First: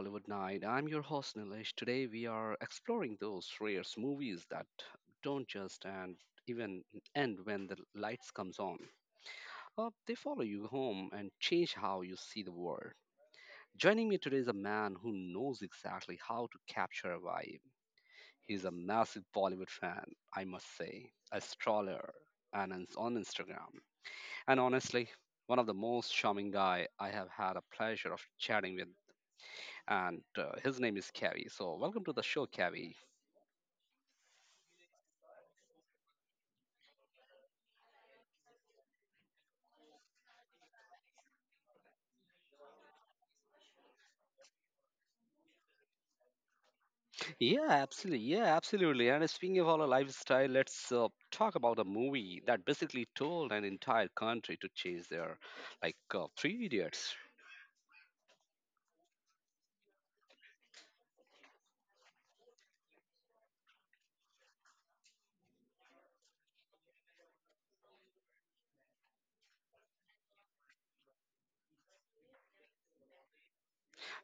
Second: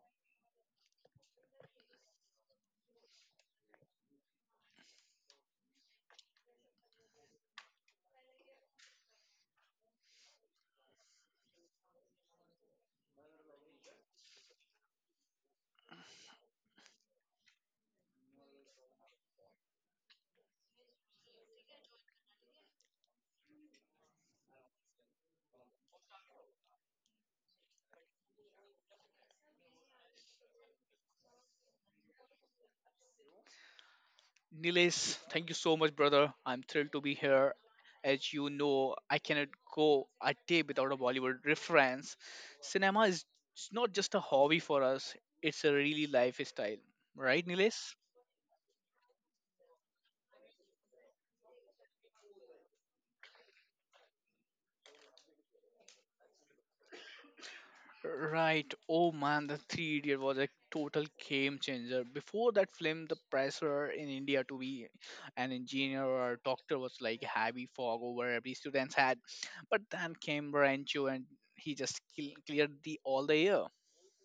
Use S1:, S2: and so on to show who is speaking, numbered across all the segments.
S1: Bollywood Night. I'm your host Nilesh. Today we are exploring those rare movies that don't just and even end when the lights comes on. They follow you home and change how you see the world. Joining me today is a man who knows exactly how to capture a vibe. He's a massive Bollywood fan, I must say, a stroller, and is on Instagram. And honestly, one of the most charming guy I have had a pleasure of chatting with and his name is Kavi. So, welcome to the show, Kavi.
S2: Nilesh, thank you so much, brother. I'm thrilled to be here. As you know, I cannot go a day without a Bollywood reference. Cinema is it's not just a hobby for us, it's a really lifestyle. Right,
S1: Yeah,
S2: Nilesh?
S1: absolutely. Yeah, absolutely. And speaking of our lifestyle, let's talk about a movie that basically told an entire country to change their, like, Three Idiots.
S2: Right. Oh man, the three idiot was a total game changer. Before that film, the pressure in India to be an engineer or a doctor was like a heavy fog over every student's head. But then came Rancho and he just cleared the all the year.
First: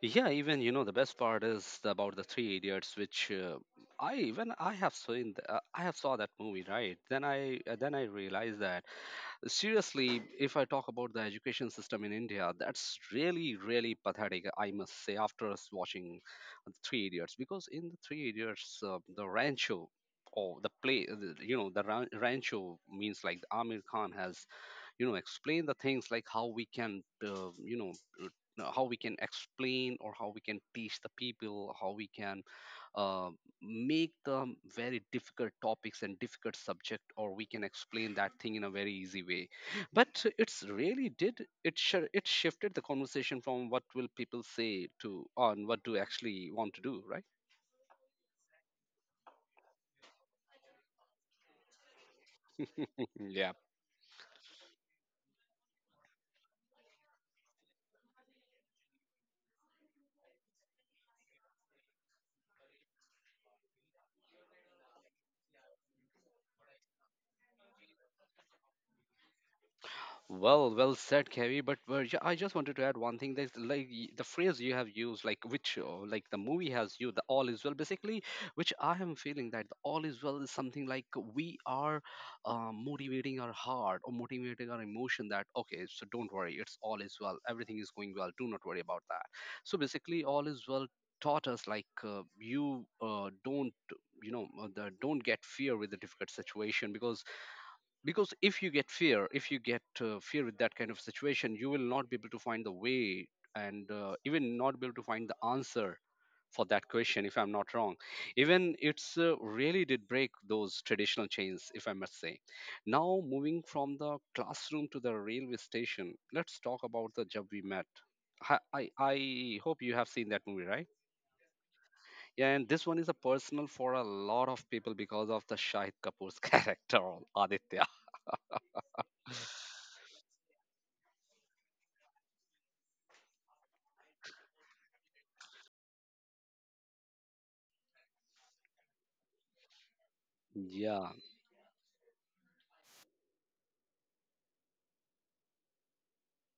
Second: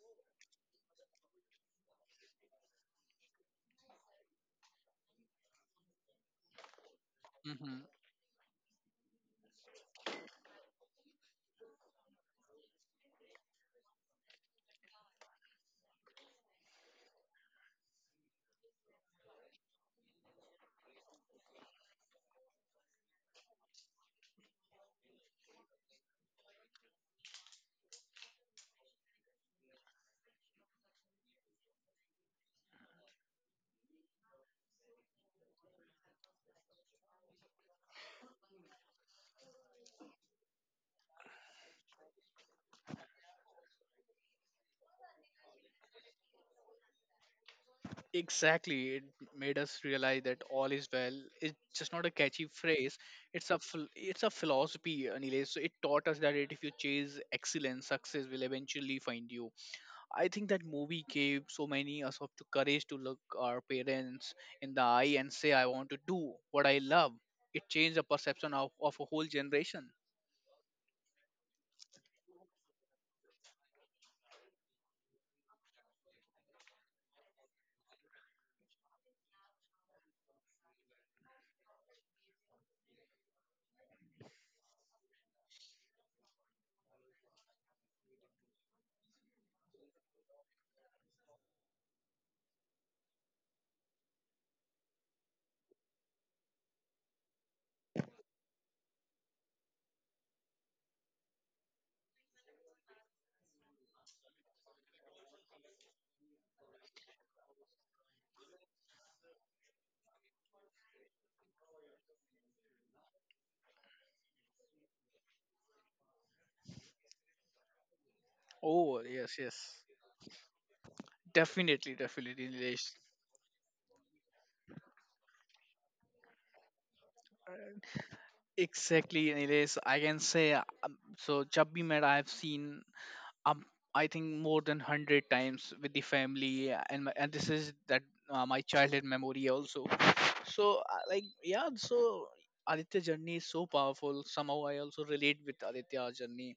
S1: Yeah, even you know the best part is about the Three Idiots, which I when I have seen, I have saw that movie, right? Then I uh,
S2: hmm
S1: then I realized that seriously if I talk about the education system in India, that's really pathetic, I must say, after us watching Three Idiots. Because in the Three Idiots, the Rancho or the you know, the Rancho, means like Amir Khan has, you know, explain the things like how we can, you know, uh, know, how we can explain or how we can teach the people, how we can uh, make the very difficult topics and difficult subject, or we can explain that thing in a very easy way. But it's really did, it shifted the conversation from what will people say to on what do actually want to do, right?
S2: Exactly. It made us realize that all is well. It's just not a catchy phrase. It's
S1: Yeah.
S2: a phil- it's a philosophy, Anilesh. So it taught us that if you chase excellence, success will eventually find you. I think that movie gave so many us of the courage to look our parents in the eye and say, "I want to do what I love." It changed the perception of a whole generation.
S1: Well, well said, Kevi. But, I just wanted to add one thing. That like the phrase you have used, like which, like the movie has you, the all is well. Basically, which I am feeling that the all is well is something like we are, motivating our heart or motivating our emotion, that okay, so don't worry, it's all is well, everything is going well, do not worry about that. So basically, all is well taught us like, you don't, you know, don't get fear with the difficult situation. Because if you get fear, if you get fear with that kind of situation, you will not be able to find the way, and even not be able to find the answer for that question, if I'm not wrong. Even it's really did break those traditional chains, if I must say. Now moving from the classroom to the railway station, let's talk about the job we Met. I, I
S2: Oh
S1: I
S2: yes,
S1: hope
S2: yes,
S1: you have seen that movie, right?
S2: definitely, definitely,
S1: Yeah, and this
S2: Nilesh.
S1: one is a personal for a lot of people because of the Shahid Kapoor's character, Aditya.
S2: Exactly, Nilesh. I can say so Jab Bhi Mera, I've seen um, I think more than 100 times with the family, and my, and this is that my childhood memory also. So uh,
S1: Yeah.
S2: like yeah, so Aditya journey is so powerful. Somehow I also relate with Aditya journey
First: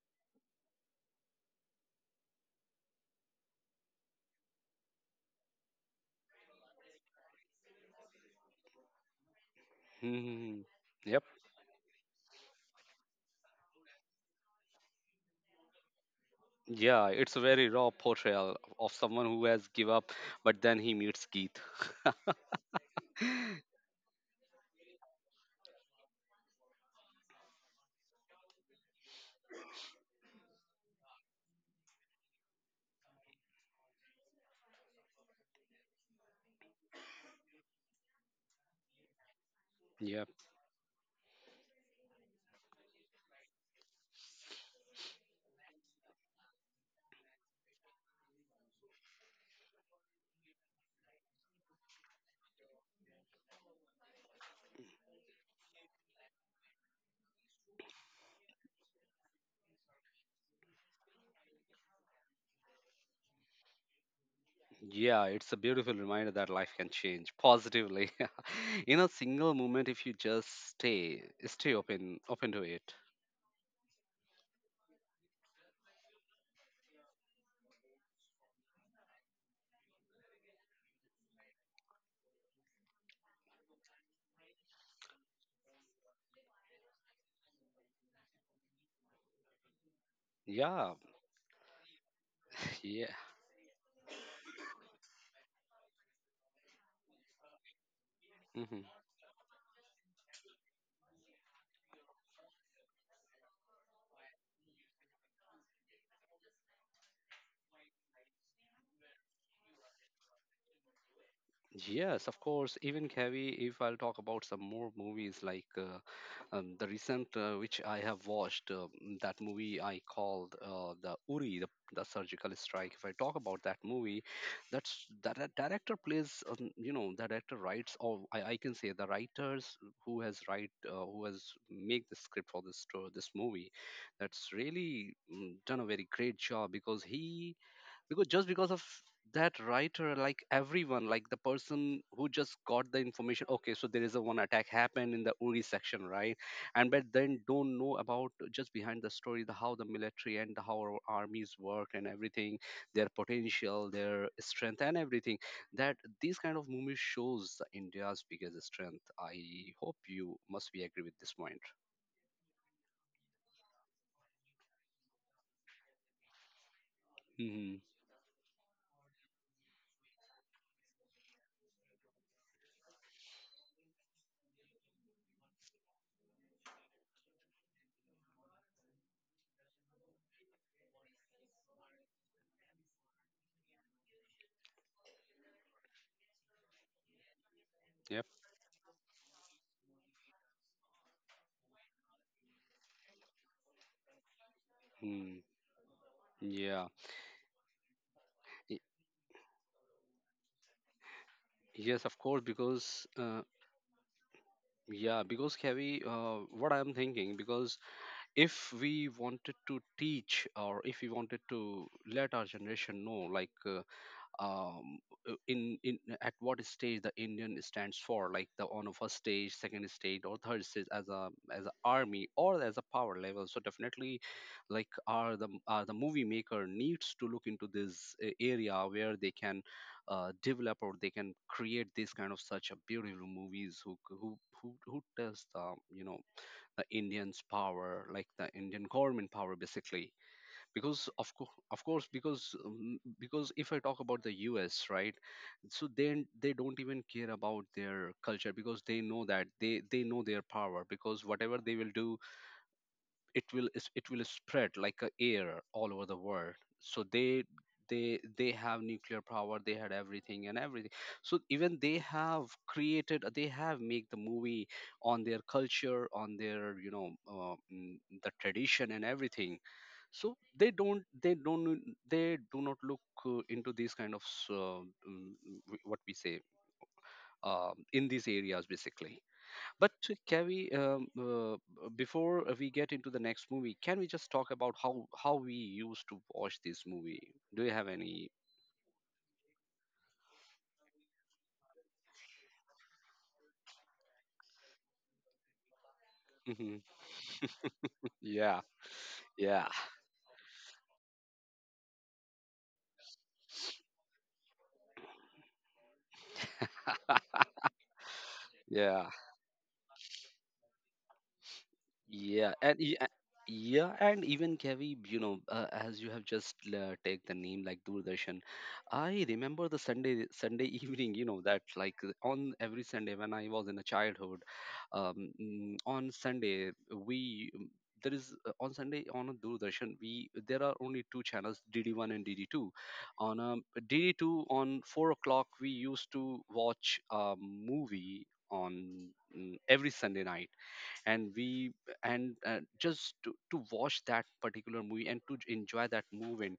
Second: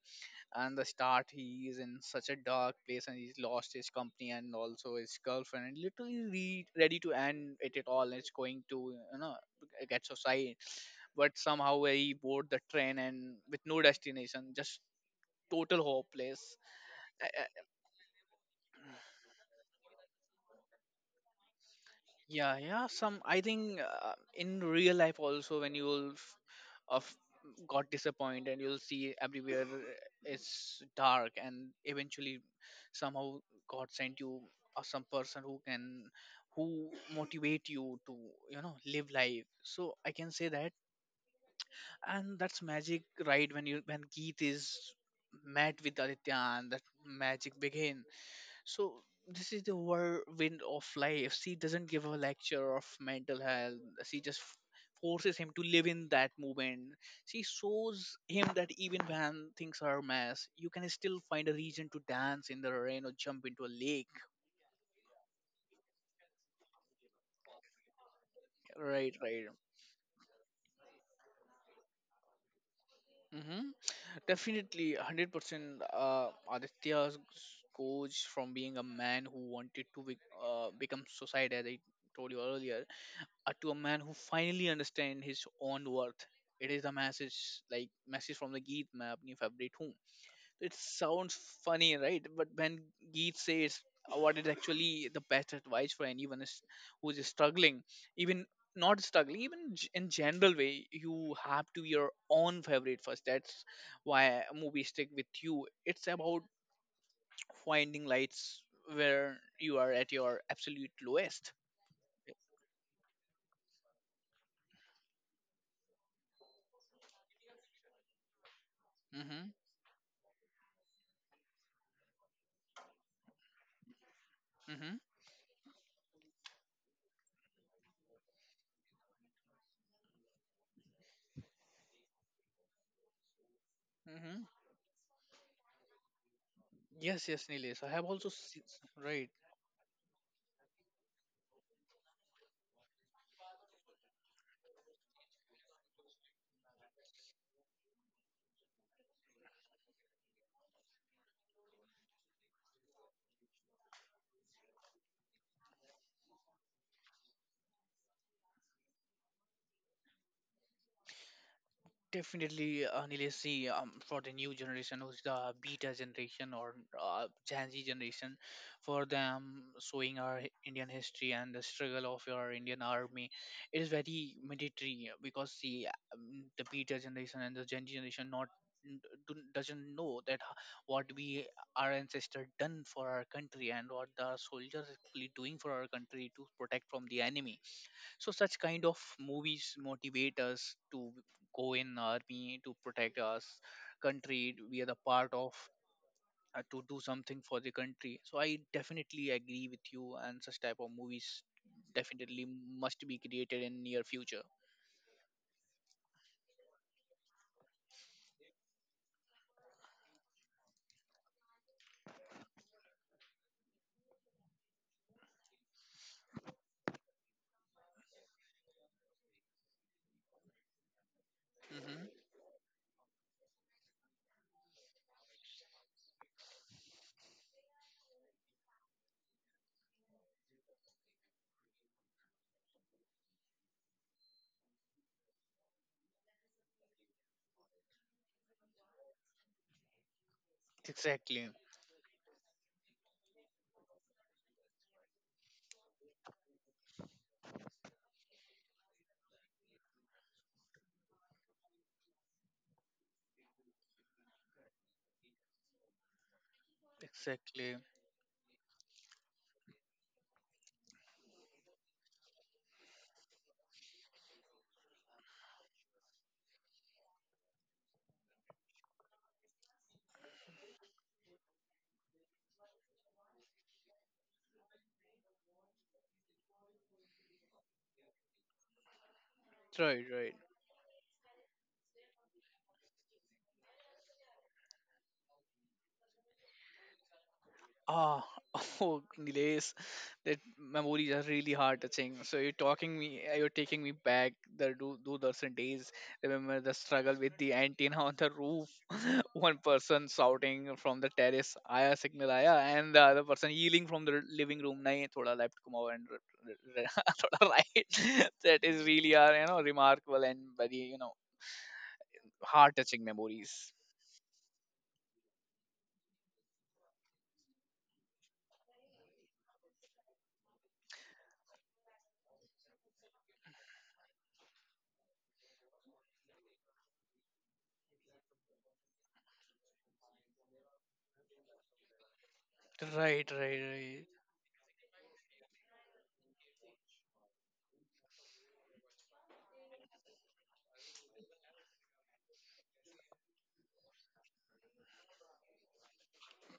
S2: and the start. He is in such a dark place and he's lost his company and also his girlfriend and literally ready to end it at all. It's going to get suicide,
S1: Mhm. Yep.
S2: but somehow he board the train and with no destination, just total hopeless.
S1: Yeah,
S2: Uh,
S1: it's a
S2: uh,
S1: very raw portrayal of someone who has give up, but then he meets Keith.
S2: yeah, yeah. Some I think in real life also when you'll f- of got disappointed, you'll see everywhere is dark and eventually somehow God sent you or some person who can who motivate you to live life. So I
S1: Yep.
S2: can say that, and that's magic, right? When you when Geet is met with Aditya, and that magic begins. So this is the whirlwind of life. She doesn't give a lecture of mental health. She just forces him to live in that moment. She shows him that even when things are a mess, you can still find a reason to dance in the rain or jump into a lake.
S1: Yeah, it's a beautiful reminder that life can change positively. In a
S2: Right, right.
S1: single moment, if you just stay open to it.
S2: Mm-hmm. Definitely, 100% Aditya's coach from being a man who wanted to be, become suicide, as I told you earlier, to a man who finally understands his own worth. It is a message like message from the Geet map new favorite home. It
S1: Yeah.
S2: sounds funny, right? But when
S1: Yeah.
S2: Geet says what is actually the best advice for anyone is who is struggling, even
S1: Mhm.
S2: not struggling, even in general way, you have to be your own favorite first. That's why movies stick with you. It's about finding lights where you are at your absolute lowest.
S1: Yes,
S2: Yes.
S1: of course. Even Kavi, if I'll talk about some more movies like the recent which I have watched, that
S2: Mm-hmm.
S1: movie I called, the Uri, the Surgical Strike. If I talk about that movie,
S2: Mm-hmm.
S1: that director plays, you know, the director writes, or I can say the writers who has write, who has make the script for this movie.
S2: Mm-hmm.
S1: That's really mm, done a very great job. Because
S2: Yes, yes,
S1: he,
S2: Nilesh. I have
S1: because
S2: also
S1: just
S2: seen,
S1: because of
S2: right,
S1: that writer, like everyone, like the person who just got the information, okay, so there is a one attack happened in the Uri section, right? And but then don't know about just behind the story, the how the military and how our armies work and everything, their potential, their strength and everything, that these kind of movies shows the India's biggest strength. I hope you must be agree with this point.
S2: definitely, Nilesh. See, for the new generation, who's the beta generation or Gen
S1: Hmm.
S2: Z generation, for them, showing our Indian history and the struggle of our Indian army, it is very mandatory because see, the beta generation and the Gen Z generation not n- do- doesn't know that what we our ancestor done for our country and what the soldiers actually doing for our country to protect from the enemy.
S1: Yep.
S2: So such kind of movies motivate us to go in army to protect us country. We are the part
S1: Hmm.
S2: of to
S1: Yeah.
S2: do something for the country. So I
S1: Y-
S2: definitely agree with you, and such type of movies
S1: yes, of course,
S2: definitely
S1: because
S2: must be created in near future.
S1: yeah, because Kavi, what I'm thinking, because if we wanted to teach or if we wanted to let our generation know, like um, in at what stage the Indian stands for, like the on a first stage, second stage, or third stage as a as an
S2: hmm
S1: army or as a power level. So definitely, like, are the movie maker needs to look into this area where they can develop or they can create this kind of such a beautiful movies, who tells the, you know, the Indians power, like the Indian government power, basically. Because of
S2: Exactly,
S1: course, of course, because if I talk about the US, right? So then they don't even care about their culture because they know that they know their power, because whatever they will do, it will spread like a air all over the world. So they,
S2: exactly.
S1: they have nuclear power, they had everything and everything. So even they have created, they have made the movie on their culture, on their, you know, the tradition and everything. So they don't, they don't they do not look into these kind of what we say, in these areas basically. But
S2: Right, right.
S1: can we before we get into the next movie, can we just talk about how we used to watch this movie? Do you have
S2: Ah,
S1: any?
S2: oh, Nilesh, that memories are really heart touching. So you're taking me back the do do dozen days. Remember the
S1: Mhm.
S2: struggle with the antenna on the
S1: Yeah.
S2: roof. One
S1: Yeah.
S2: person shouting from the terrace, "Aya signal aya," and the other person yelling from the living room, "Nahi, thoda left kumao and thoda right." That is
S1: Yeah.
S2: really are remarkable and very
S1: Yeah,
S2: heart
S1: and e-
S2: touching
S1: a-
S2: memories.
S1: yeah, and even Kavib, you know, as you have just take the name like Doordarshan, I remember the Sunday Sunday evening, you know, that like on every Sunday when I was in a childhood, on Sunday there is on Sunday on a Doordarshan, we there are only two channels, DD1 and DD2.
S2: Right, right,
S1: On
S2: right.
S1: DD2 on 4 o'clock we used to watch a movie on mm, every Sunday night, and we, and just to watch that particular movie and to enjoy that movement,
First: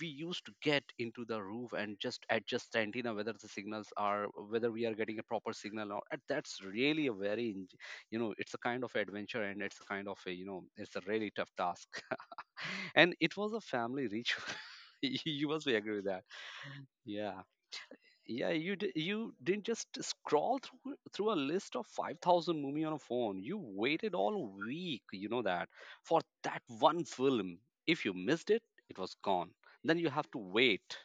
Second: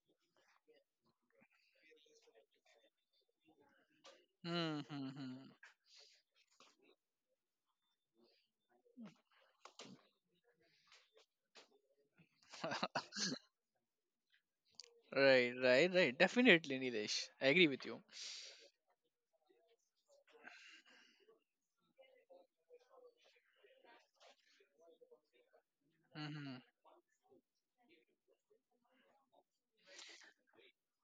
S1: we used to get into the roof and just adjust the antenna whether the signals are, whether
S2: Hmm,
S1: we are
S2: hmm,
S1: getting a
S2: hmm.
S1: proper signal or, and that's really a very you know, it's a kind of adventure, and it's a kind of a, you know, it's a really tough task and it was a family ritual. You
S2: Right,
S1: must be
S2: right,
S1: agree with
S2: right.
S1: that.
S2: Definitely, Nilesh.
S1: Yeah.
S2: I agree with you.
S1: Yeah, you didn't just scroll through a list of 5,000 movie on a phone. You waited all week, you know that, for
S2: hmm
S1: that one film. If you missed it, it was gone, then you have to wait.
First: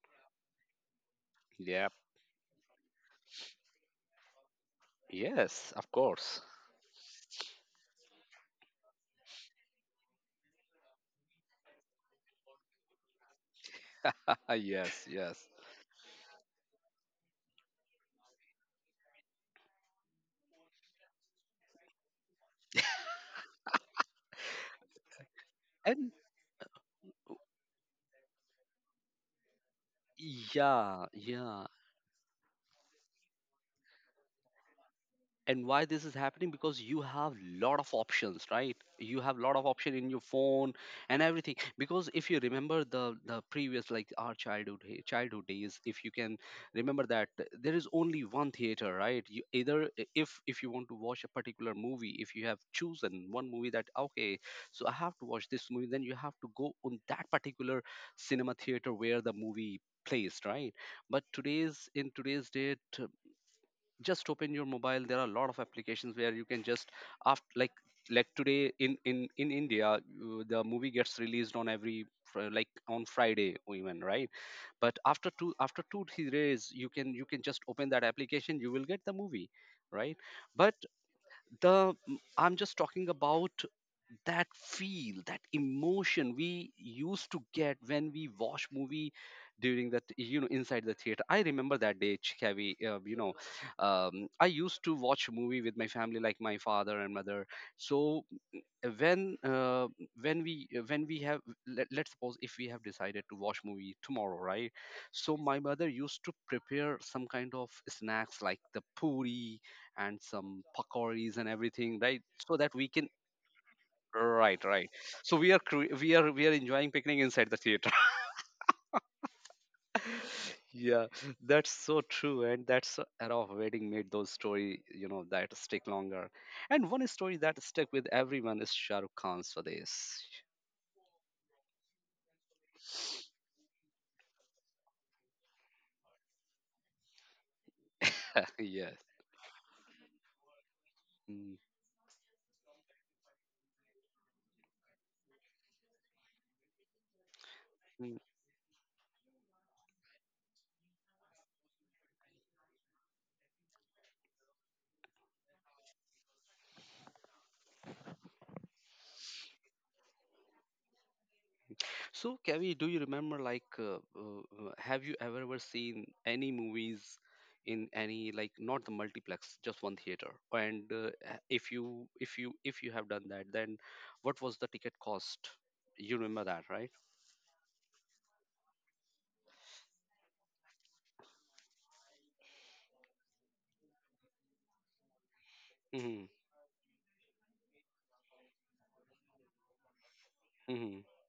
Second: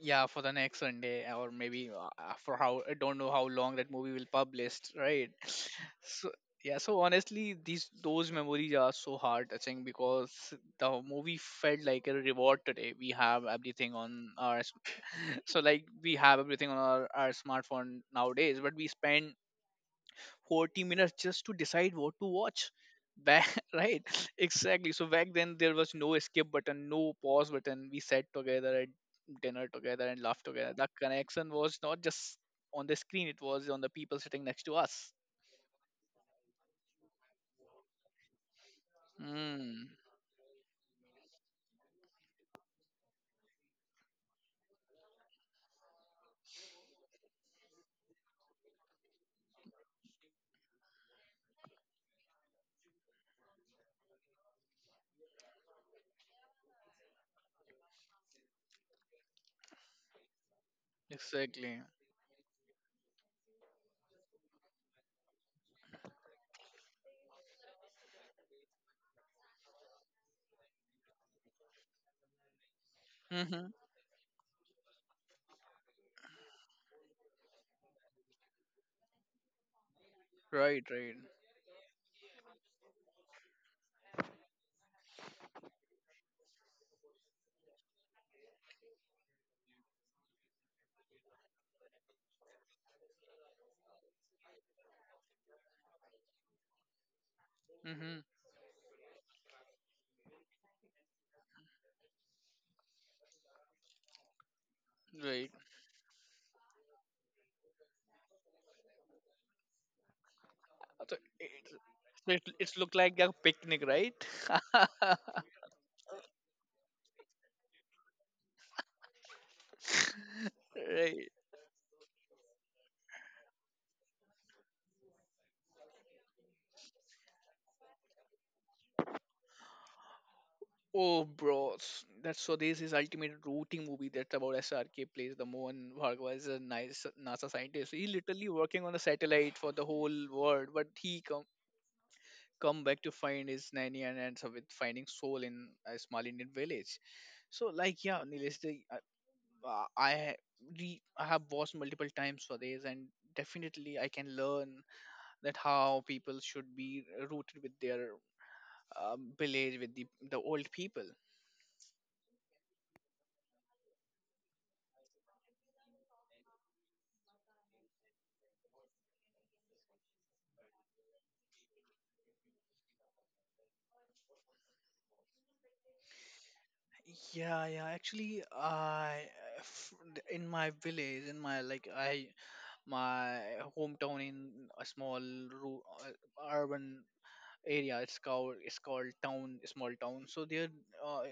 S2: Yeah, for the next Sunday, or
S1: Yeah.
S2: maybe for how I don't know how long that movie will published. Right.
S1: Yes, of
S2: So
S1: course.
S2: yeah, so honestly, these those memories are so hard touching because the movie felt like a reward today. We have everything on our
S1: Yes, yes.
S2: so like we have everything on our smartphone nowadays, but we spend 40 minutes just to decide what to watch back. Right. Exactly. So back then there was no
S1: And
S2: escape button, no pause button. We sat together at dinner together and laughed together. The
S1: yeah,
S2: connection
S1: yeah,
S2: was not just on the screen, it was on the people sitting next to us.
S1: and why this is happening? Because you have lot of options, right? You have lot of
S2: mm,
S1: option in your phone and everything. Because if you remember the previous like our childhood, childhood days, if you can remember that, there is only one theater, right? You either, if you want to watch a particular movie, if you have chosen one movie that okay, so I have to watch this movie, then you have to go on that particular cinema theater where the movie placed, right? But
S2: exactly.
S1: today's, in today's date, just open your mobile, there are a lot of applications where you can just after like today in in India, the movie gets released on every like on Friday
S2: Mm-hmm.
S1: even, right? But after two, after 2 3 days, you can, you can just open that application, you will get the movie, right? But
S2: Right, right.
S1: the, I'm just talking about that feel, that emotion we used to get when we watch movie during that, you know, inside the theater. I remember that day, Chikavi, you know, I used to watch a movie with my family, like my father and mother.
S2: Mm-hmm.
S1: So when uh, when we, when we have, let's suppose if we have decided to watch movie tomorrow, right? So
S2: Right.
S1: my mother used to prepare some kind of snacks like the puri and some
S2: So
S1: pakoris and everything, right? So that
S2: it
S1: we
S2: looked
S1: can,
S2: like a picnic, right?
S1: right, right. So we are we are, we are enjoying picnic inside the theater. Yeah,
S2: Right.
S1: that's so true, and that's the era of wedding made those story, you know, that stick longer. And one story that stuck with everyone is Shahrukh Khan's Swades.
S2: Oh, bro, that's so. This is ultimate routing movie. That's about SRK plays the Mohan Bhargava is a nice NASA scientist. He literally working
S1: Yes.
S2: on a satellite for the whole world, but he
S1: Mm.
S2: come back to find his nanny and ends up with finding soul in a small Indian village. So, like, yeah, Nilesh, uh, I ha- I have watched multiple times for this, and definitely I can learn that how people should be rooted with their village with the old people.
S1: So, Kavi, do you remember, like, have you ever ever seen any movies in any, like, not the multiplex, just one theater? And if you, if you have done that, then what was the ticket cost? You remember that, right?
S2: Yeah, yeah. Actually, f- in my village, in my like I my hometown in a small
S1: Hmm.
S2: urban area. It's called town, small town. So there,
S1: Hmm.
S2: uh,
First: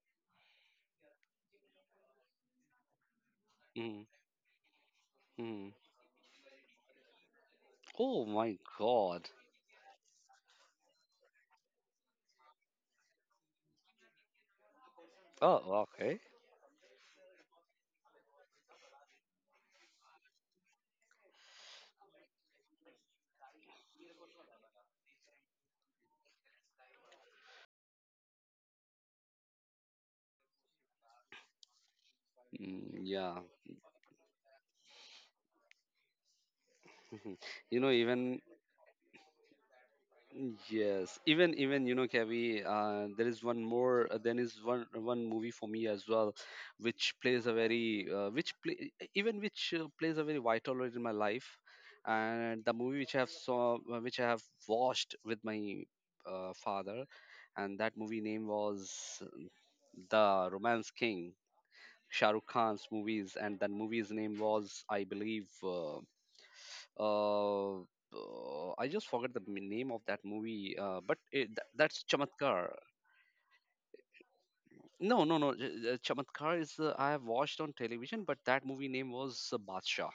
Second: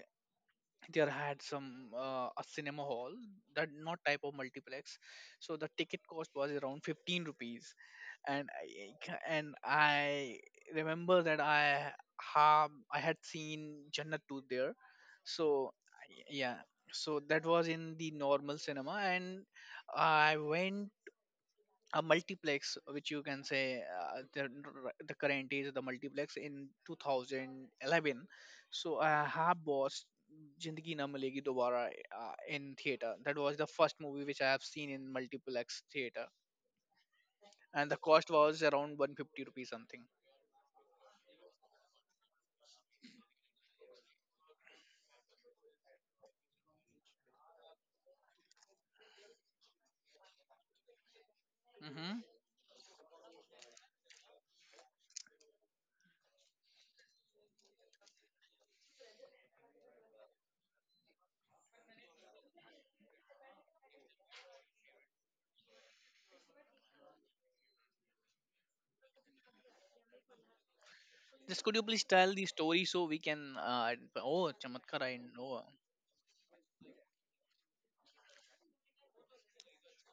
S2: there had some a cinema hall that not
S1: Hmm.
S2: type of multiplex, so
S1: Hmm.
S2: the ticket cost was around 15 rupees.
S1: Oh
S2: and
S1: my
S2: I,
S1: God.
S2: and i remember that i had seen Jannat 2 there. So
S1: Oh, okay.
S2: I- yeah, so that was in the normal cinema, and I went a multiplex which you can say the current is the multiplex in 2011. So I have watched Jindagi Na Milegi Dobara in
S1: Mm,
S2: theater. That
S1: yeah.
S2: was the first movie which I have seen in multiplex theater,
S1: You know,
S2: and the cost
S1: even
S2: was around 150 rupees something.
S1: Yes, even Kavi, there is one more. There is one movie for me as well, which plays a very which play, e, even which plays a very vital role in my life,
S2: Mm-hmm.
S1: and the movie which I have saw which I have watched with my father, and that movie name was The Romance King, Shah Rukh Khan's movies, and that movie's name was I believe. I just forgot the name of that movie, but
S2: Just could you
S1: that's
S2: please tell the
S1: Chamatkar.
S2: story so we can uh, oh Chamatkar, I
S1: No, no,
S2: know.
S1: no. j- j- Chamatkar is I have watched on television, but that movie name was Badshah.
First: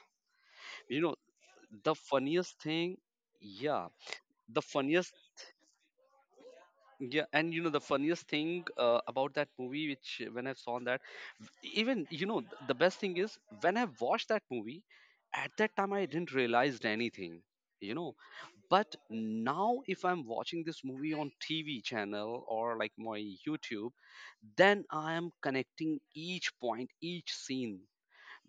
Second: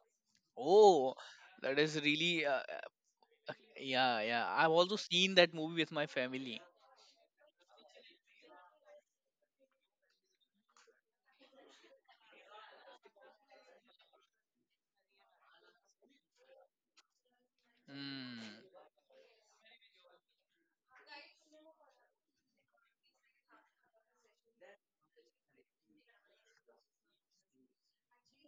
S1: You
S2: Oh,
S1: know,
S2: that
S1: the
S2: is really
S1: funniest thing, yeah,
S2: yeah, yeah,
S1: the
S2: I've also
S1: funniest,
S2: seen that movie with my family.
S1: yeah, and you know the funniest thing about that movie, which when I saw that, even you know the best thing is when I watched that movie, at that time I didn't realize anything. You know,
S2: Mm.
S1: but now if I'm watching this movie on TV channel or like my YouTube, then I am connecting each point, each scene,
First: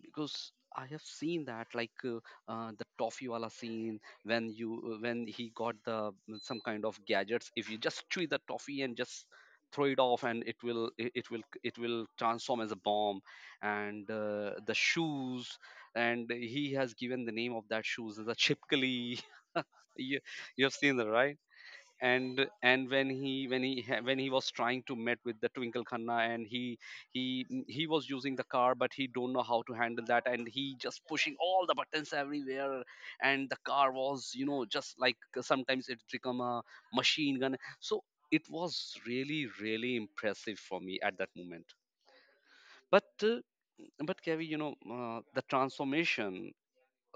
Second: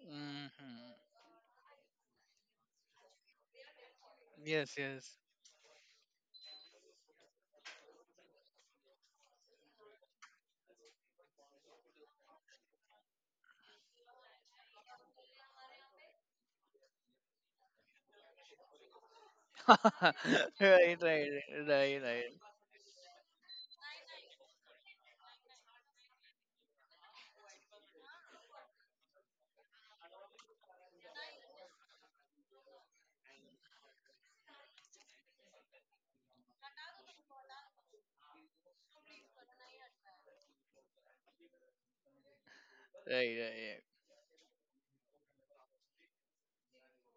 S1: because
S2: Hmm.
S1: I have seen that. Like the toffee wala scene when you
S2: Yes, yes.
S1: when he got the some kind of gadgets, if you just chew the toffee and just throw it off, and it will transform as a bomb. And the shoes, and he has given the name of that shoes as a chipkali.
S2: Right,
S1: you you have seen
S2: right,
S1: that, right?
S2: right, right, right,
S1: And when when he was trying to met with the Twinkle Khanna, and he was using the car, but he don't know how to handle that, and he just pushing all the buttons everywhere, and the car was, you know, just like sometimes it become a machine gun. So it was really really impressive for me at that moment. but uh,
S2: right.
S1: but Kevi, you know, the transformation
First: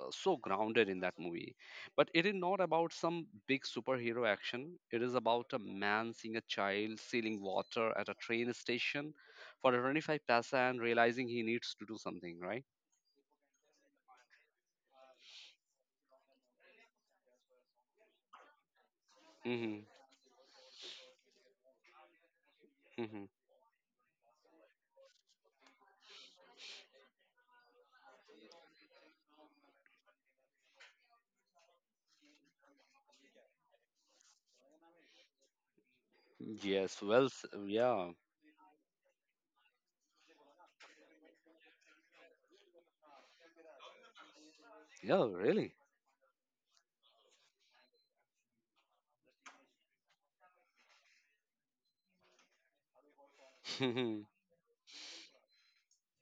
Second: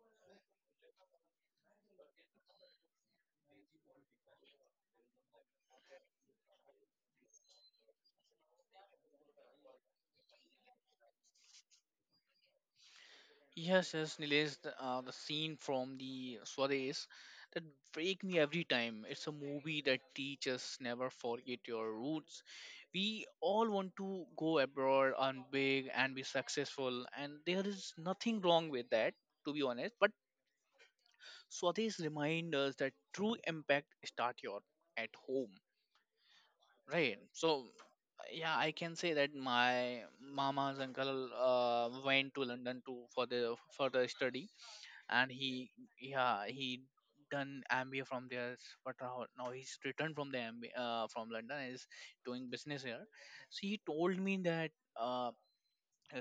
S1: so grounded in that movie. But it is not about some big superhero action. It is about a man seeing a child stealing water at a train station for a 25 paisa and realizing he needs to do something, right?
S2: Yes, yes, Nilesh, the scene from the Swades that break me every time. It's a movie
S1: hmm
S2: that teaches never forget your roots.
S1: hmm
S2: We all want to go abroad and big and be successful, and there is nothing wrong with that, to be honest. But Swades remind us that true impact start your at home.
S1: Yes,
S2: Right.
S1: well,
S2: So,
S1: yeah,
S2: yeah, I can say that my mama's uncle went to London to for the study,
S1: yeah,
S2: and he
S1: really.
S2: yeah he done MBA from there. But now he's returned from the MBA from London and is doing business here. So he told me that uh, a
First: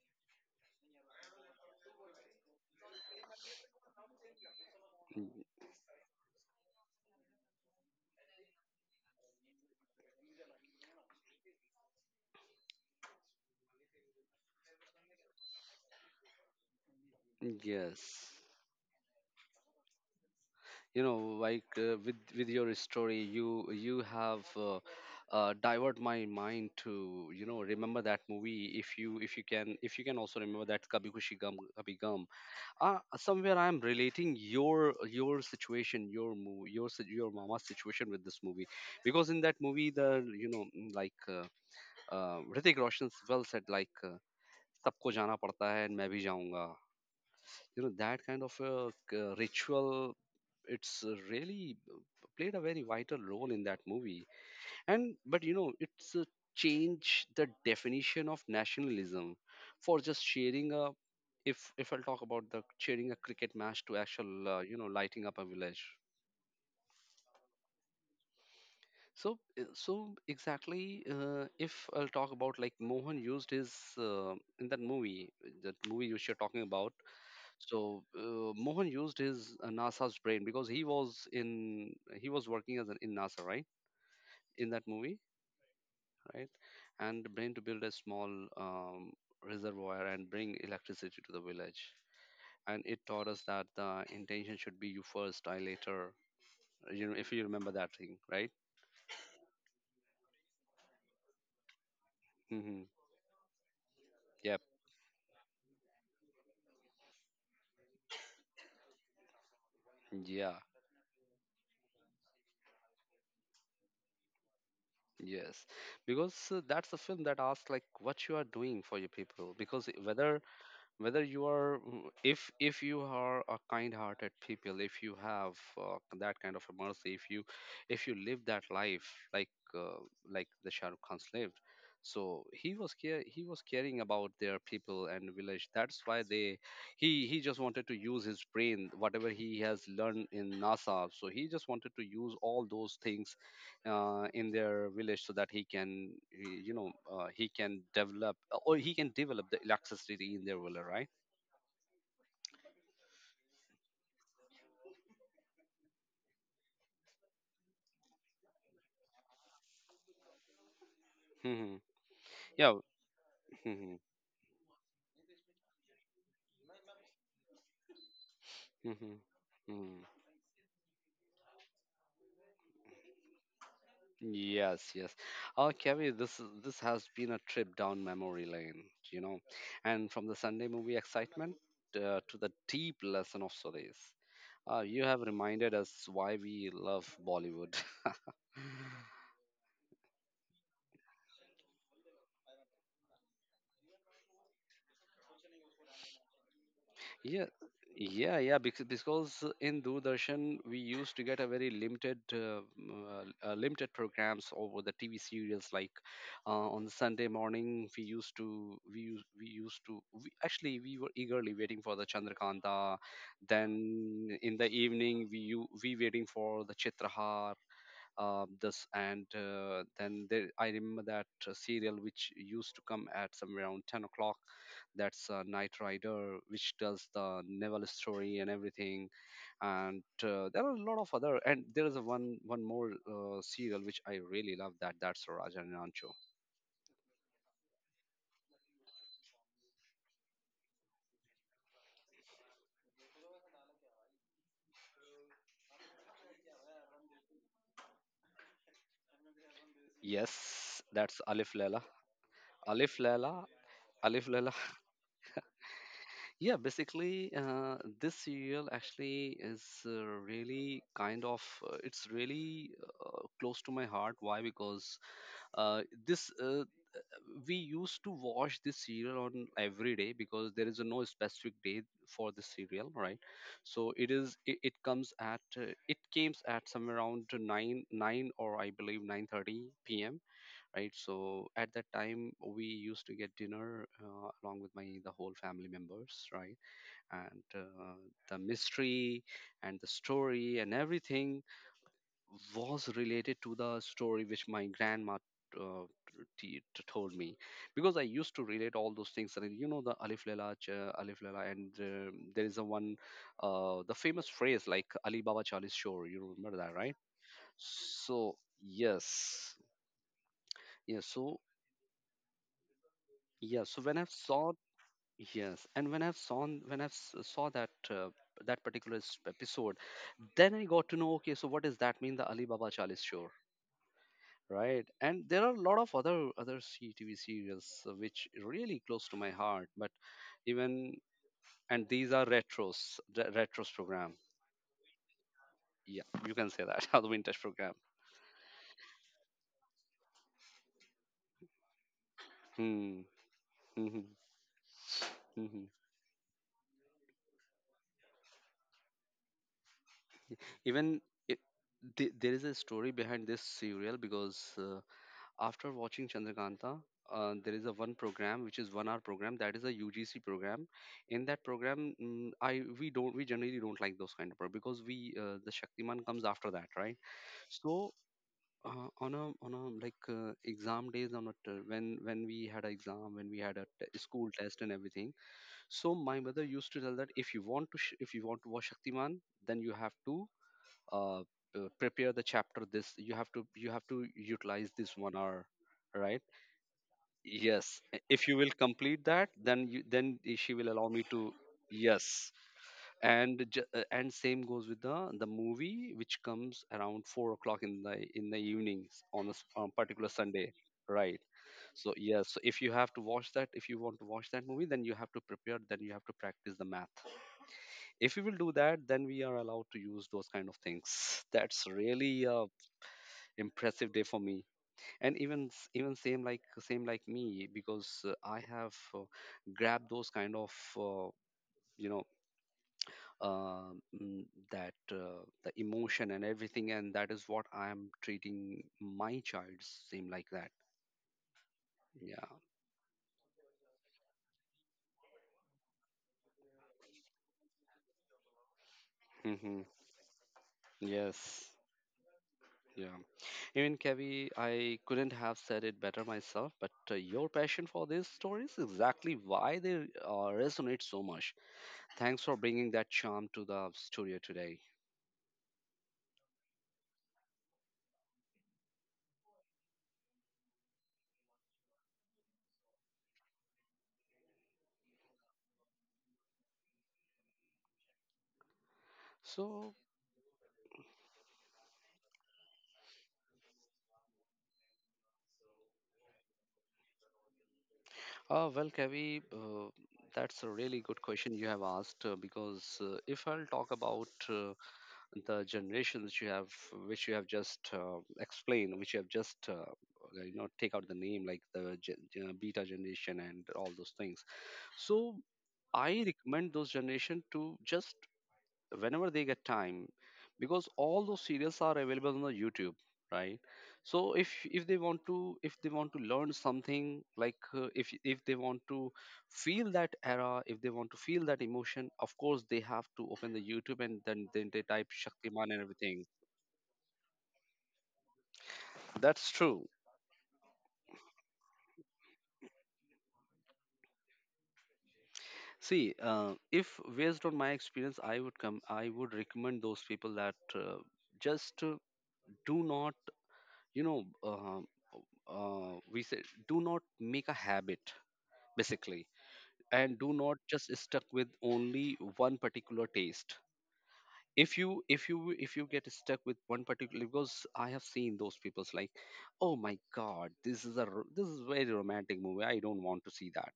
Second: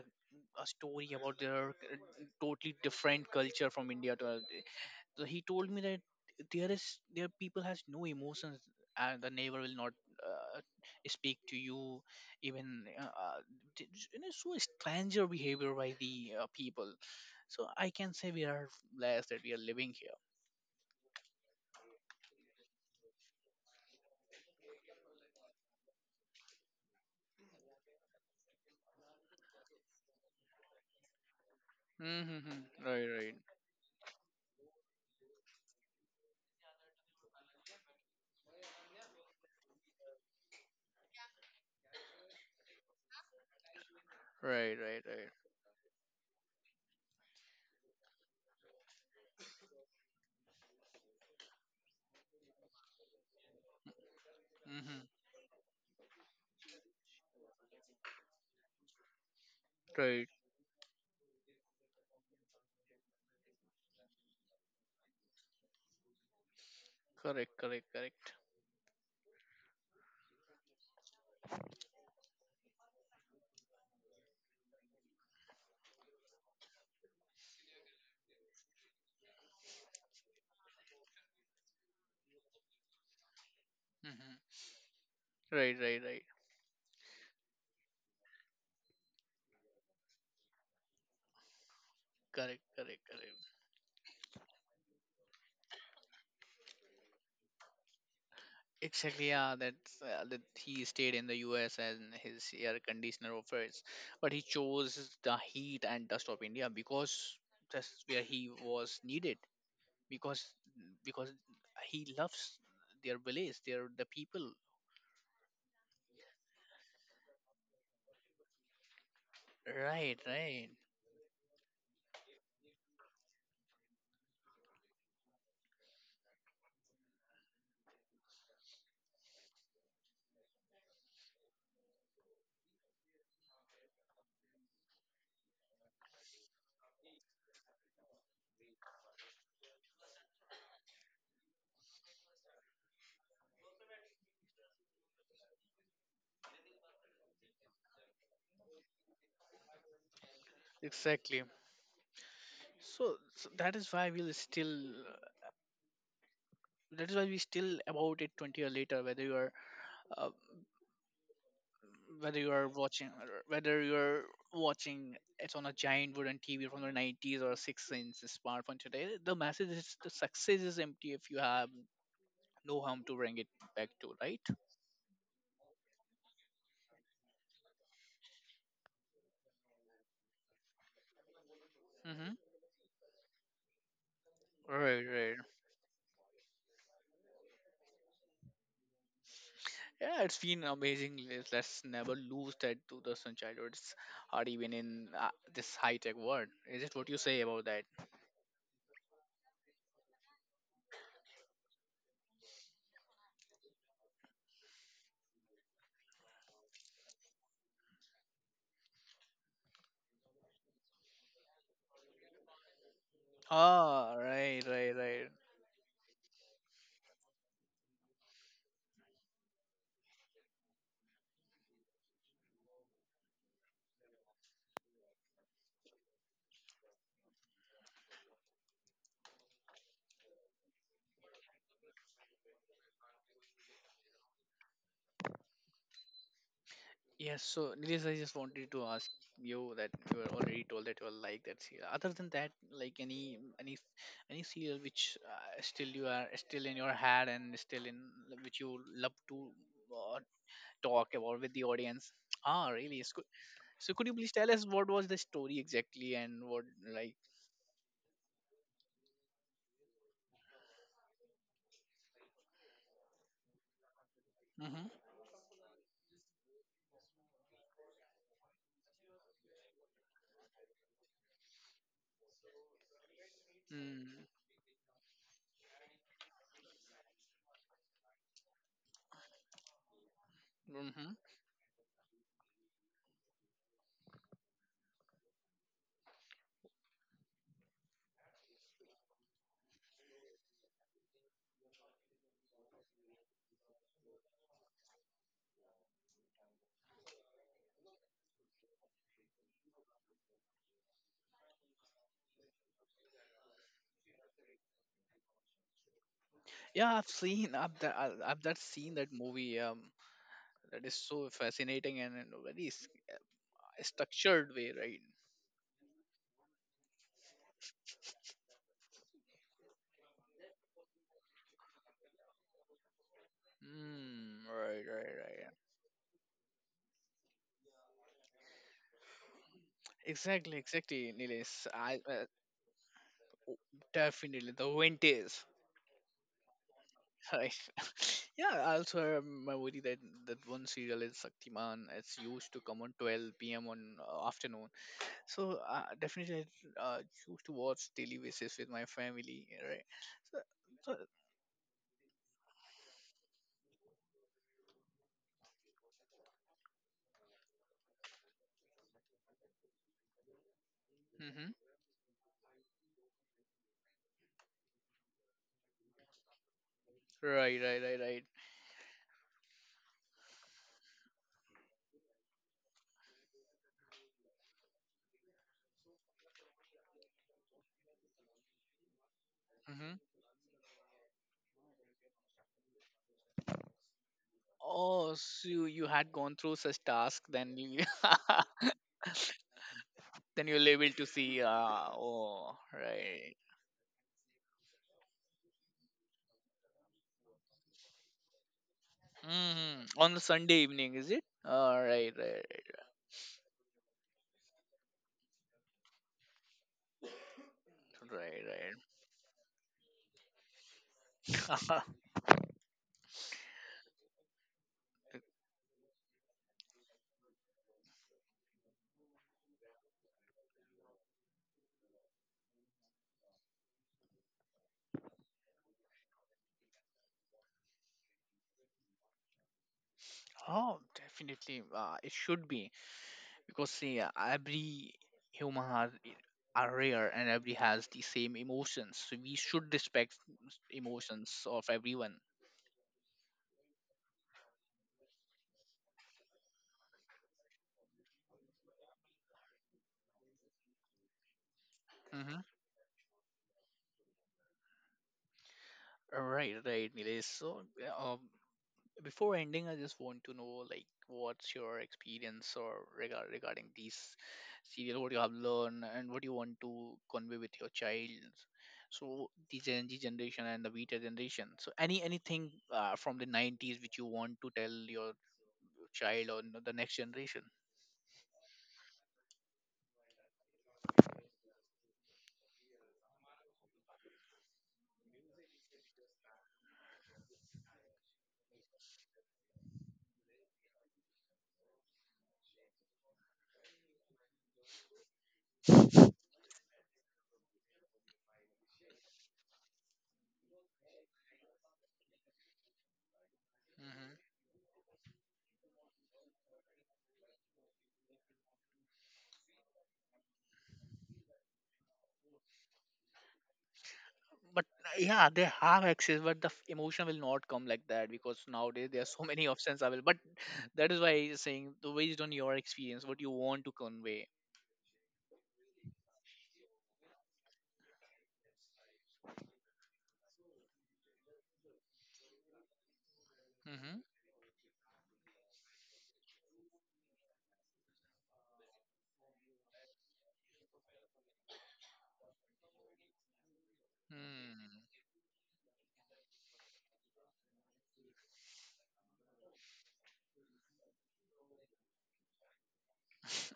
S2: a story about their totally different culture from India to. So he
S1: Mhm.
S2: told me that there is there people has no emotions and the neighbor will not uh, speak to you, even uh, uh, you know, so stranger behavior by the people. So I can say
S1: Yes.
S2: we are blessed that we are living here.
S1: You know, like with your story you you have divert my mind to, you know, remember that movie. If you if you can, if you can also remember that Kabhi Khushi Gum Kabhi Gum.
S2: Mm-hmm.
S1: uh,
S2: Right, right,
S1: Somewhere I am relating your situation, your movie, your your mama's situation with this movie, because in that movie the, you know, Hrithik Roshan well said
S2: right, right,
S1: सबको
S2: right.
S1: जाना पड़ता है and मैं भी जाऊंगा. You know, that kind of a ritual, it's really played a very vital role in that movie.
S2: Mm-hmm.
S1: And but you know, it's changed the definition of nationalism for just
S2: Right,
S1: sharing a. If I'll talk about the sharing a cricket match to actual, you know, lighting up a village.
S2: Correct, correct, correct.
S1: So exactly, if I'll talk about, like, Mohan used his uh, in that movie which you're talking about. So Mohan used his NASA's brain, because he was working as an, in NASA, right?
S2: Mm-hmm.
S1: In that movie,
S2: Right, right, right.
S1: right? And the brain to build a small um, reservoir and bring electricity to the village.
S2: Correct,
S1: And it
S2: correct,
S1: taught us
S2: correct.
S1: that the intention should be you first, I later. You know, if you remember that thing, right?
S2: Exactly, yeah. That's that he stayed in the U.S. and his air
S1: Mm-hmm.
S2: conditioner offers, but he
S1: Yep.
S2: chose the heat and dust of India because that's where he was needed. Because
S1: Yeah.
S2: because he loves their village, their the people.
S1: Yes. Because that's a film that asks like what you are doing for your people. Because
S2: Right, right.
S1: whether you are, if you are a kind hearted people, if you have that kind of a mercy, if you live that life uh, like the Shah Rukh Khan's lived, so he was caring about their people and village, that's why they, he just wanted to use his brain whatever he has learned in NASA, so he just wanted to use all those things in their village, so that he can, you know, he can develop or he can develop the electricity in their village, right.
S2: Exactly. So, so that is why we'll still. That is why we still about it 20 year later. Uh,
S1: Mm-hmm.
S2: whether you are
S1: Yeah.
S2: watching whether
S1: Mm-hmm.
S2: you're watching it on a giant wooden TV from the 90s or a six-inch smartphone today,
S1: Mm-hmm.
S2: the message is
S1: Mm.
S2: the success is empty if you have no harm to bring it back to, right?
S1: Yes, yes. Oh, Kerry, this has been a trip down memory lane, you know, and from the Sunday movie excitement
S2: Mm-hmm.
S1: to the deep lesson of stories.
S2: Right,
S1: You have
S2: right.
S1: reminded us why we love Bollywood.
S2: Yeah, it's been amazing. Let's never lose that to the sunshine. It's hard even in this high-tech world. Is it what you say
S1: Yeah,
S2: about that?
S1: yeah, yeah. Because in Doordarshan we used to get a very limited, limited programs over the TV serials. Like on Sunday morning, we used to we used to we, actually we were eagerly waiting for the Chandrakanta.
S2: Ah,
S1: Then in
S2: right,
S1: the
S2: right,
S1: evening,
S2: right.
S1: we waiting for the Chitrahar, this, and then there, I remember that serial which used to come at somewhere around 10 o'clock, that's Night Rider, which tells the naval story and everything. And there are a lot of other, and there is a one one more serial which I really love, that that's Raja Rancho.
S2: Yes, so Nilesh, I just wanted to ask you that you were already told that you are like that serial. Other than that, like any serial which still you are still in your head and still in which you love to uh,
S1: Yes,
S2: talk
S1: that's
S2: about
S1: Alif
S2: with the
S1: Lela.
S2: audience. Ah,
S1: Alif
S2: really?
S1: Lela.
S2: So could you
S1: Alif
S2: please tell
S1: Lela.
S2: us what was the story exactly and
S1: Yeah,
S2: what like?
S1: basically this serial actually is really kind of it's really close to my heart. Why?
S2: Mm-hmm.
S1: Because uh, this we used to watch this serial on every day, because there is a no specific day for this serial, right? So it comes at somewhere around to nine or I believe 9:30 p.m. Right.
S2: Mm-hmm.
S1: So at that time we used to get dinner along with my the whole family members, right? And the mystery and the story and everything was related to the story which my grandma uh, told me, because I used to relate all those things. And you know the Alif Lela, Alif Lela, and there is a one, the famous phrase like Ali Baba Chalis Shore. You remember that, right?
S2: Yeah, I've seen
S1: So
S2: I've that seen that
S1: yes,
S2: movie. That is
S1: yeah.
S2: so
S1: So
S2: fascinating and, in a very
S1: yeah. So when I've saw
S2: structured way, right?
S1: yes, and when I've saw, saw that. That particular episode, then I got to know. Okay, so what does that mean? The Ali Baba Chalis Shore. Right,
S2: Right, right,
S1: and
S2: right,
S1: there
S2: yeah.
S1: are a lot of other CTV serials which really close to my heart, but
S2: Exactly,
S1: even,
S2: exactly, Nilesh.
S1: and these are retros,
S2: O-
S1: retros program.
S2: Definitely the wind is
S1: Yeah, you can say that. The vintage
S2: right.
S1: program.
S2: Yeah, I also have my worry that that one serial is Shaktiman. It's used to come on
S1: Hmm.
S2: 12 p.m.
S1: Hmm,
S2: on
S1: hmm.
S2: afternoon. So,
S1: Hmm.
S2: definitely, I used to watch daily basis with my family. Right. So,
S1: Even
S2: so
S1: it, there is a story behind this serial, because after watching Chandrakanta, there is a one program which is 1 hour program, that is a UGC program. In that
S2: hmm
S1: program, I we don't, we generally don't like those kind of programs, because we, the Shaktiman comes after that, right?
S2: right, right,
S1: So
S2: right, right.
S1: on a like exam days, when we had an exam, when we had a school test and everything. So my mother used to tell that if you want to if you want to watch Shaktiman, then you have
S2: Hmm.
S1: to prepare the chapter. This you have to, you have to utilize this
S2: Oh,
S1: 1 hour,
S2: so you had
S1: right?
S2: gone through such task then
S1: Yes,
S2: you
S1: if you will complete that, then you,
S2: then
S1: she will
S2: you'll
S1: allow
S2: able
S1: me
S2: to
S1: to.
S2: see.
S1: Yes.
S2: Oh, right.
S1: And same goes with the movie which comes around 4 o'clock in the evenings on a on
S2: Hmm.
S1: particular
S2: On the
S1: Sunday,
S2: Sunday evening, is
S1: right.
S2: it?
S1: So
S2: Right,
S1: yes, so
S2: right,
S1: if you have to watch that, if you want to watch that movie, then you have to prepare, then you have to practice the math. If we will
S2: right,
S1: do that,
S2: right.
S1: then we are allowed to use those kind of things. That's
S2: Right.
S1: really a impressive day for me. And even, even same like me, because I have grabbed those kind of uh, you know uh, mm, that the emotion and everything, and that is what I am treating my child same like that.
S2: Oh, definitely. It
S1: Yeah.
S2: should be because, see, every human has are rare and every has the same emotions. So we
S1: hmm
S2: should respect emotions
S1: yes.
S2: of everyone.
S1: Yeah. Even Kevi, I couldn't have said it better myself, but your passion for these stories is exactly why they resonate so much. Thanks for
S2: Mm-hmm.
S1: bringing that charm to the studio today.
S2: Right, right, Nilesh. So, uh, before ending, I just want to know, like, what's your experience or regarding these serial, what you have learned and what you want to convey with your child. So the
S1: So,
S2: Gen Z generation and the Beta generation. So anything from the 90s which you want to tell your child or the next generation?
S1: Well, Kavi, that's a really good question you have asked, because if I'll talk about the generations you have, which you have just explained, which you have just you know, take out the name like the beta generation and all those things. So I recommend those generation to just whenever they get time because all those serials are available on the YouTube, right? So
S2: Hmm.
S1: if they want to, if they want to learn something like, if they want to feel that era, if they want to feel that emotion, of course they have to open the YouTube and then they
S2: But
S1: type
S2: yeah, they
S1: Shaktiman and
S2: have
S1: everything.
S2: access, but the emotion will not come like that because nowadays there are so
S1: That's
S2: many
S1: true.
S2: options available. But that is why I'm saying, so based on your experience, what you want to convey.
S1: See, if based on my experience I would recommend those people that, just, do not, you know uh, we say, do not make a habit basically, and do not just stuck with only one particular taste. if you
S2: Hmm.
S1: if you if you get stuck with one particular, because I have seen those people's like, oh my God, this is very romantic movie, I don't want to see that,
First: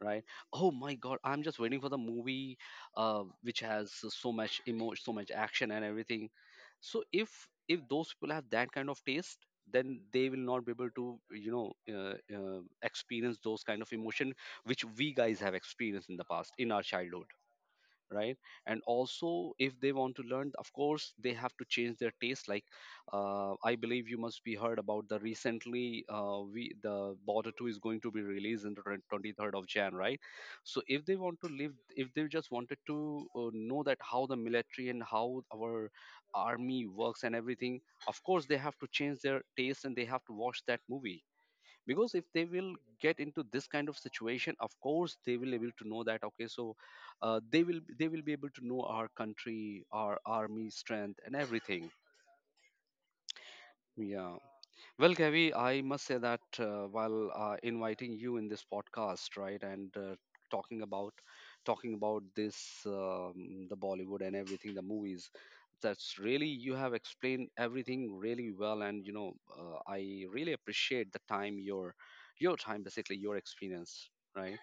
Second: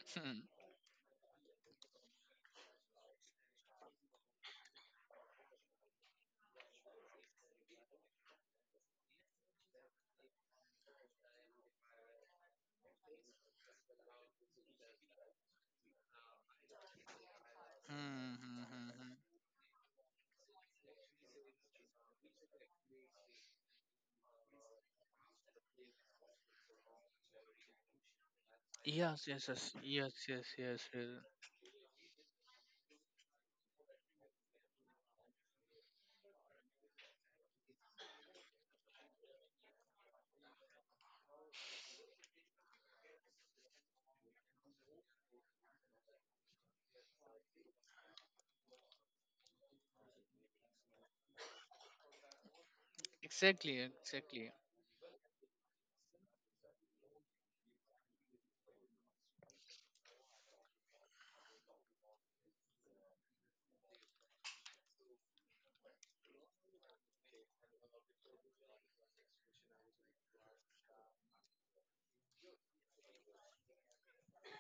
S1: right?
S2: Hmm.
S1: Oh my God, I'm just waiting for the movie, which has so much action and everything. So if those people have that kind of taste, then they will not be able to experience those kind of emotion which we guys have experienced in the past in our childhood,
S2: Hmm.
S1: right?
S2: Hmm,
S1: And
S2: hmm, hmm.
S1: also if they want to learn, of course they have to change their taste. Like, I believe you must be heard about the recently, we, the Border 2 is going to be released in the
S2: Yes, yes,
S1: 23rd of
S2: yes,
S1: Jan,
S2: yes,
S1: right?
S2: yes,
S1: So
S2: yes,
S1: if
S2: yes.
S1: they want to live, if they just wanted to know that how the military and how our army works and everything, of course they have to change their taste and they have to watch that movie. Because if they will get into this kind of situation, of course they will able to know that, okay, so they will, they will be able to know our country, our army strength and everything.
S2: Exactly,
S1: Yeah.
S2: exactly.
S1: Well, Gavi, I must say that, while inviting you in this podcast, right, and talking about talking about this, the Bollywood and everything, the movies, that's really, you have explained everything really well, and you know, I really appreciate the time your time, basically your experience, right?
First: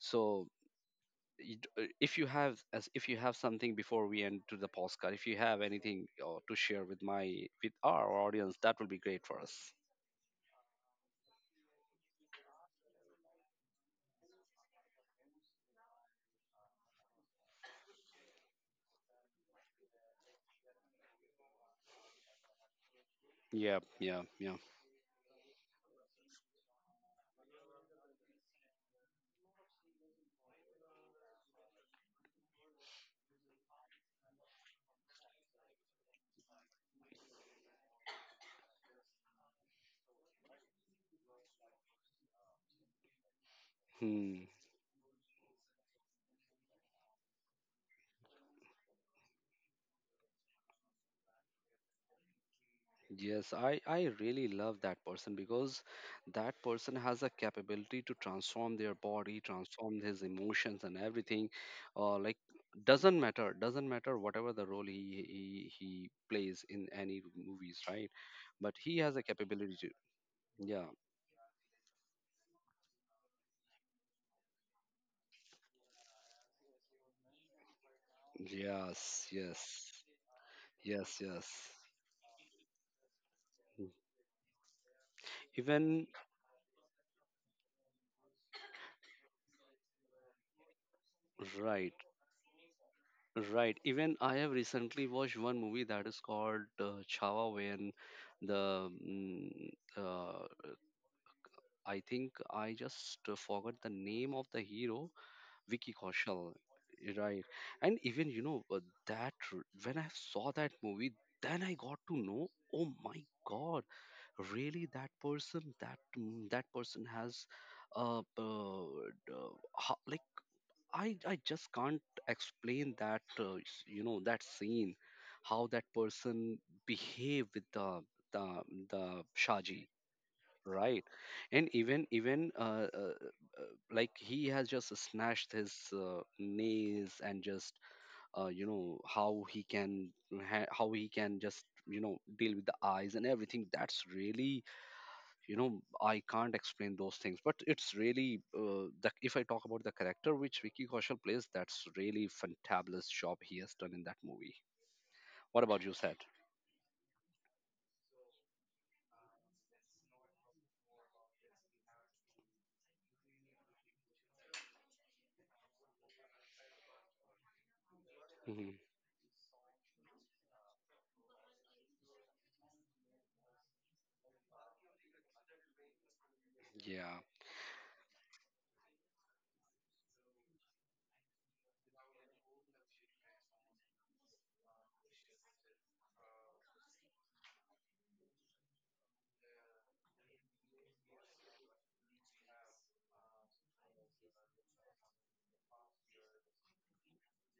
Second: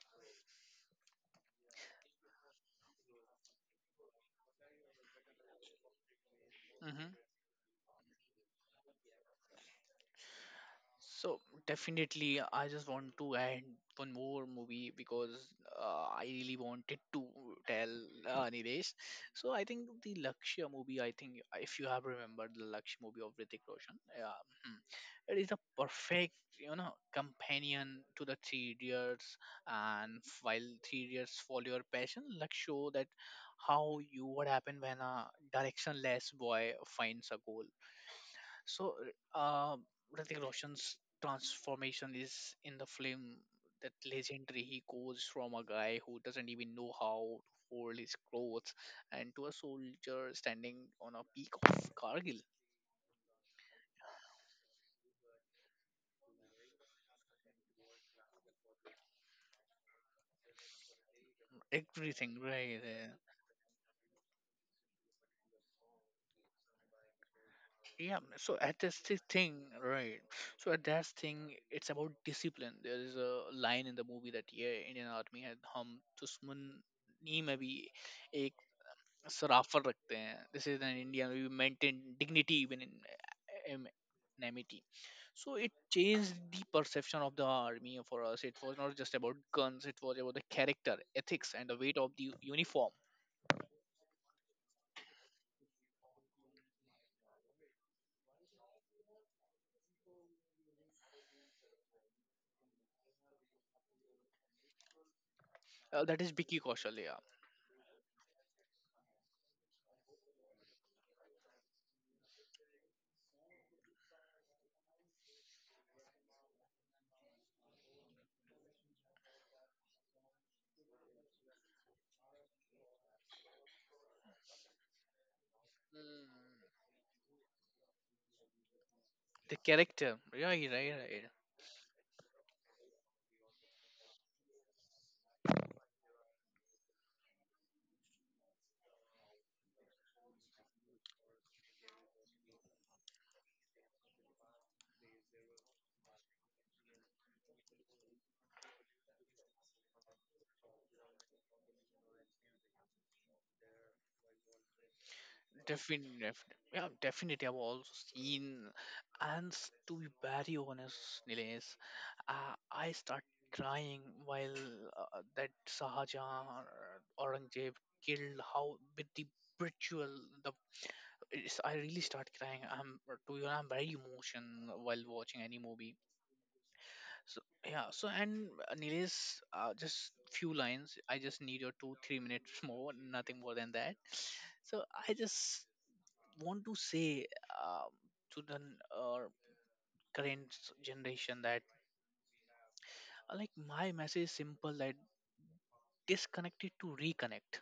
S1: So, if you have, as if you have something before we end to the podcast, if you have anything to share with my,
S2: Mm-hmm.
S1: with our audience, that will be great for us.
S2: So definitely, I just want to add one more movie because I really wanted to tell, Nilesh. So I think the Lakshya movie. I think if you have remembered the Lakshya movie of Hrithik
S1: Yeah,
S2: Roshan,
S1: yeah,
S2: yeah,
S1: yeah.
S2: hmm, it is a perfect, you know, companion to the Three Idiots. And while Three Idiots follow your passion, Lakshya show that how you what happen when a directionless boy finds a goal. So, uh, Hrithik Roshan's transformation is in the film that
S1: Hmm.
S2: legendary. He goes from a guy who doesn't even know how to fold his clothes and to a soldier standing on a peak of Kargil.
S1: Yes, I really love that person because that person has a capability to transform their body, transform his emotions and everything. Like,
S2: Everything right there.
S1: doesn't matter whatever the role he plays in any movies, right?
S2: Yeah, so
S1: But
S2: at this
S1: he has a
S2: thing,
S1: capability to.
S2: right? So at
S1: Yeah.
S2: that thing, it's about discipline. There is a line in the movie that, yeah, Indian Army had hum dusman nahi mein bhi ek
S1: Yes. Yes.
S2: सराफत रखते हैं this is an
S1: Yes.
S2: indian,
S1: Yes.
S2: we maintain dignity even in am- so it
S1: Even
S2: changed the perception of the army for us. It was not just about guns, it was about the character, ethics, and the
S1: right.
S2: weight of the uniform.
S1: Right. Even I have recently watched one movie that is called, Chhaava, when the uh, I think I just forgot the name of the hero, Vicky
S2: That is
S1: Kaushal.
S2: Vicky Kaushal, yeah,
S1: Right. And even, you know, when I saw that movie, then I got to know. Oh my God! Really, that person, that person has, uh, uh, like, I just can't explain that, you know, that scene, how that person behave with the the
S2: the
S1: Shaji,
S2: character, right, right,
S1: right?
S2: right.
S1: And even like, he has just snatched his nails and just, you know, how he can how he can just, you know, deal with the eyes and everything. That's really, you know, I can't explain those things, but it's really, if I talk about the character which Vicky Kaushal plays, that's really fantabulous job he has done in that movie. What about you said.
S2: Definitely, yeah, definitely. I've also seen, and to be very honest, Nilesh, I start crying while that Sahajan or Aurangzeb killed how
S1: Hmm.
S2: with the ritual. The It's, I really start crying. I'm, to be honest, I'm very emotional while watching any movie.
S1: Yeah.
S2: So yeah, so and Nilesh, just few lines. I just need your 2 3 minutes more, nothing more than that. So I just want to say, um, to the current generation that, like, my message is simple, that disconnect it to reconnect.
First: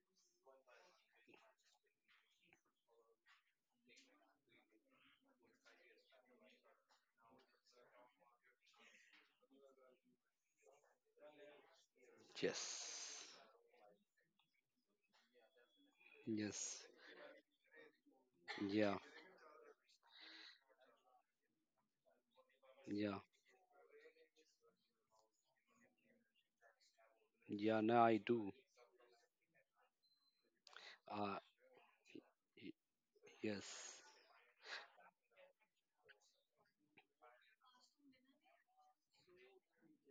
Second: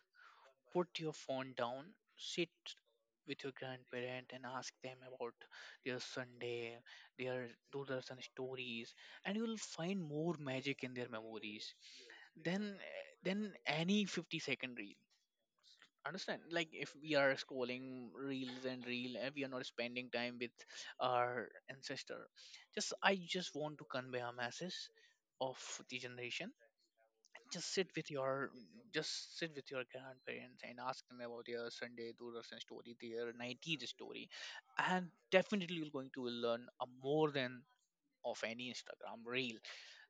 S2: Put your phone down, sit with your grandparent and ask them about their Sunday, their Doordarshan stories, and you will find more magic in their memories than
S1: Yes.
S2: any 50-second reel. Understand? Like,
S1: Yes.
S2: if we are scrolling reels and
S1: Yeah.
S2: reel and we are not spending time with our ancestor, just I
S1: Yeah.
S2: just want to convey a message of the generation. Just
S1: Yeah,
S2: sit
S1: no,
S2: with
S1: I do.
S2: your, just sit with your grandparents and ask them
S1: uh,
S2: about your Sunday Doordarshan
S1: y-
S2: story, their 90s
S1: yes.
S2: story, and definitely you're going to learn a more than of any Instagram reel.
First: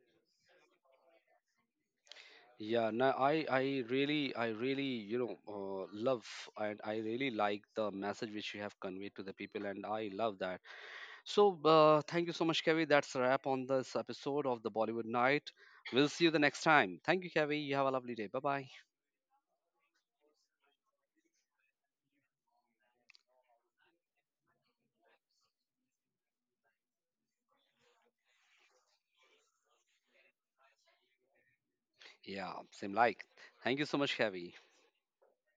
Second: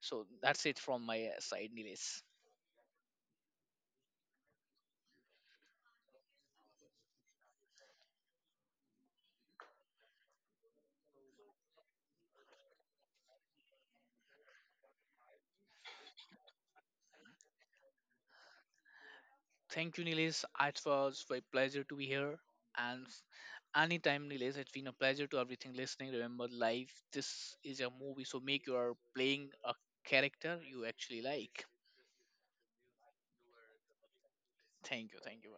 S2: So that's it from my side, Nilesh.
S1: Yeah, no, I really, I really, you know, love, and I really like the message which you have conveyed to the people, and I love that. So, thank you so much, Kavi. That's a wrap on this episode of the Bollywood Night. We'll see you the next time. Thank you, Kavi. You have a lovely day. Bye bye.
S2: Thank you, Nilesh. It was my pleasure to be here. And anytime, Nilesh, it's been a pleasure to everything listening. Remember, life this is a movie, so make your playing a character you actually like.
S1: Yeah, same like. Thank you so much, Kavi.
S2: Thank you, thank you.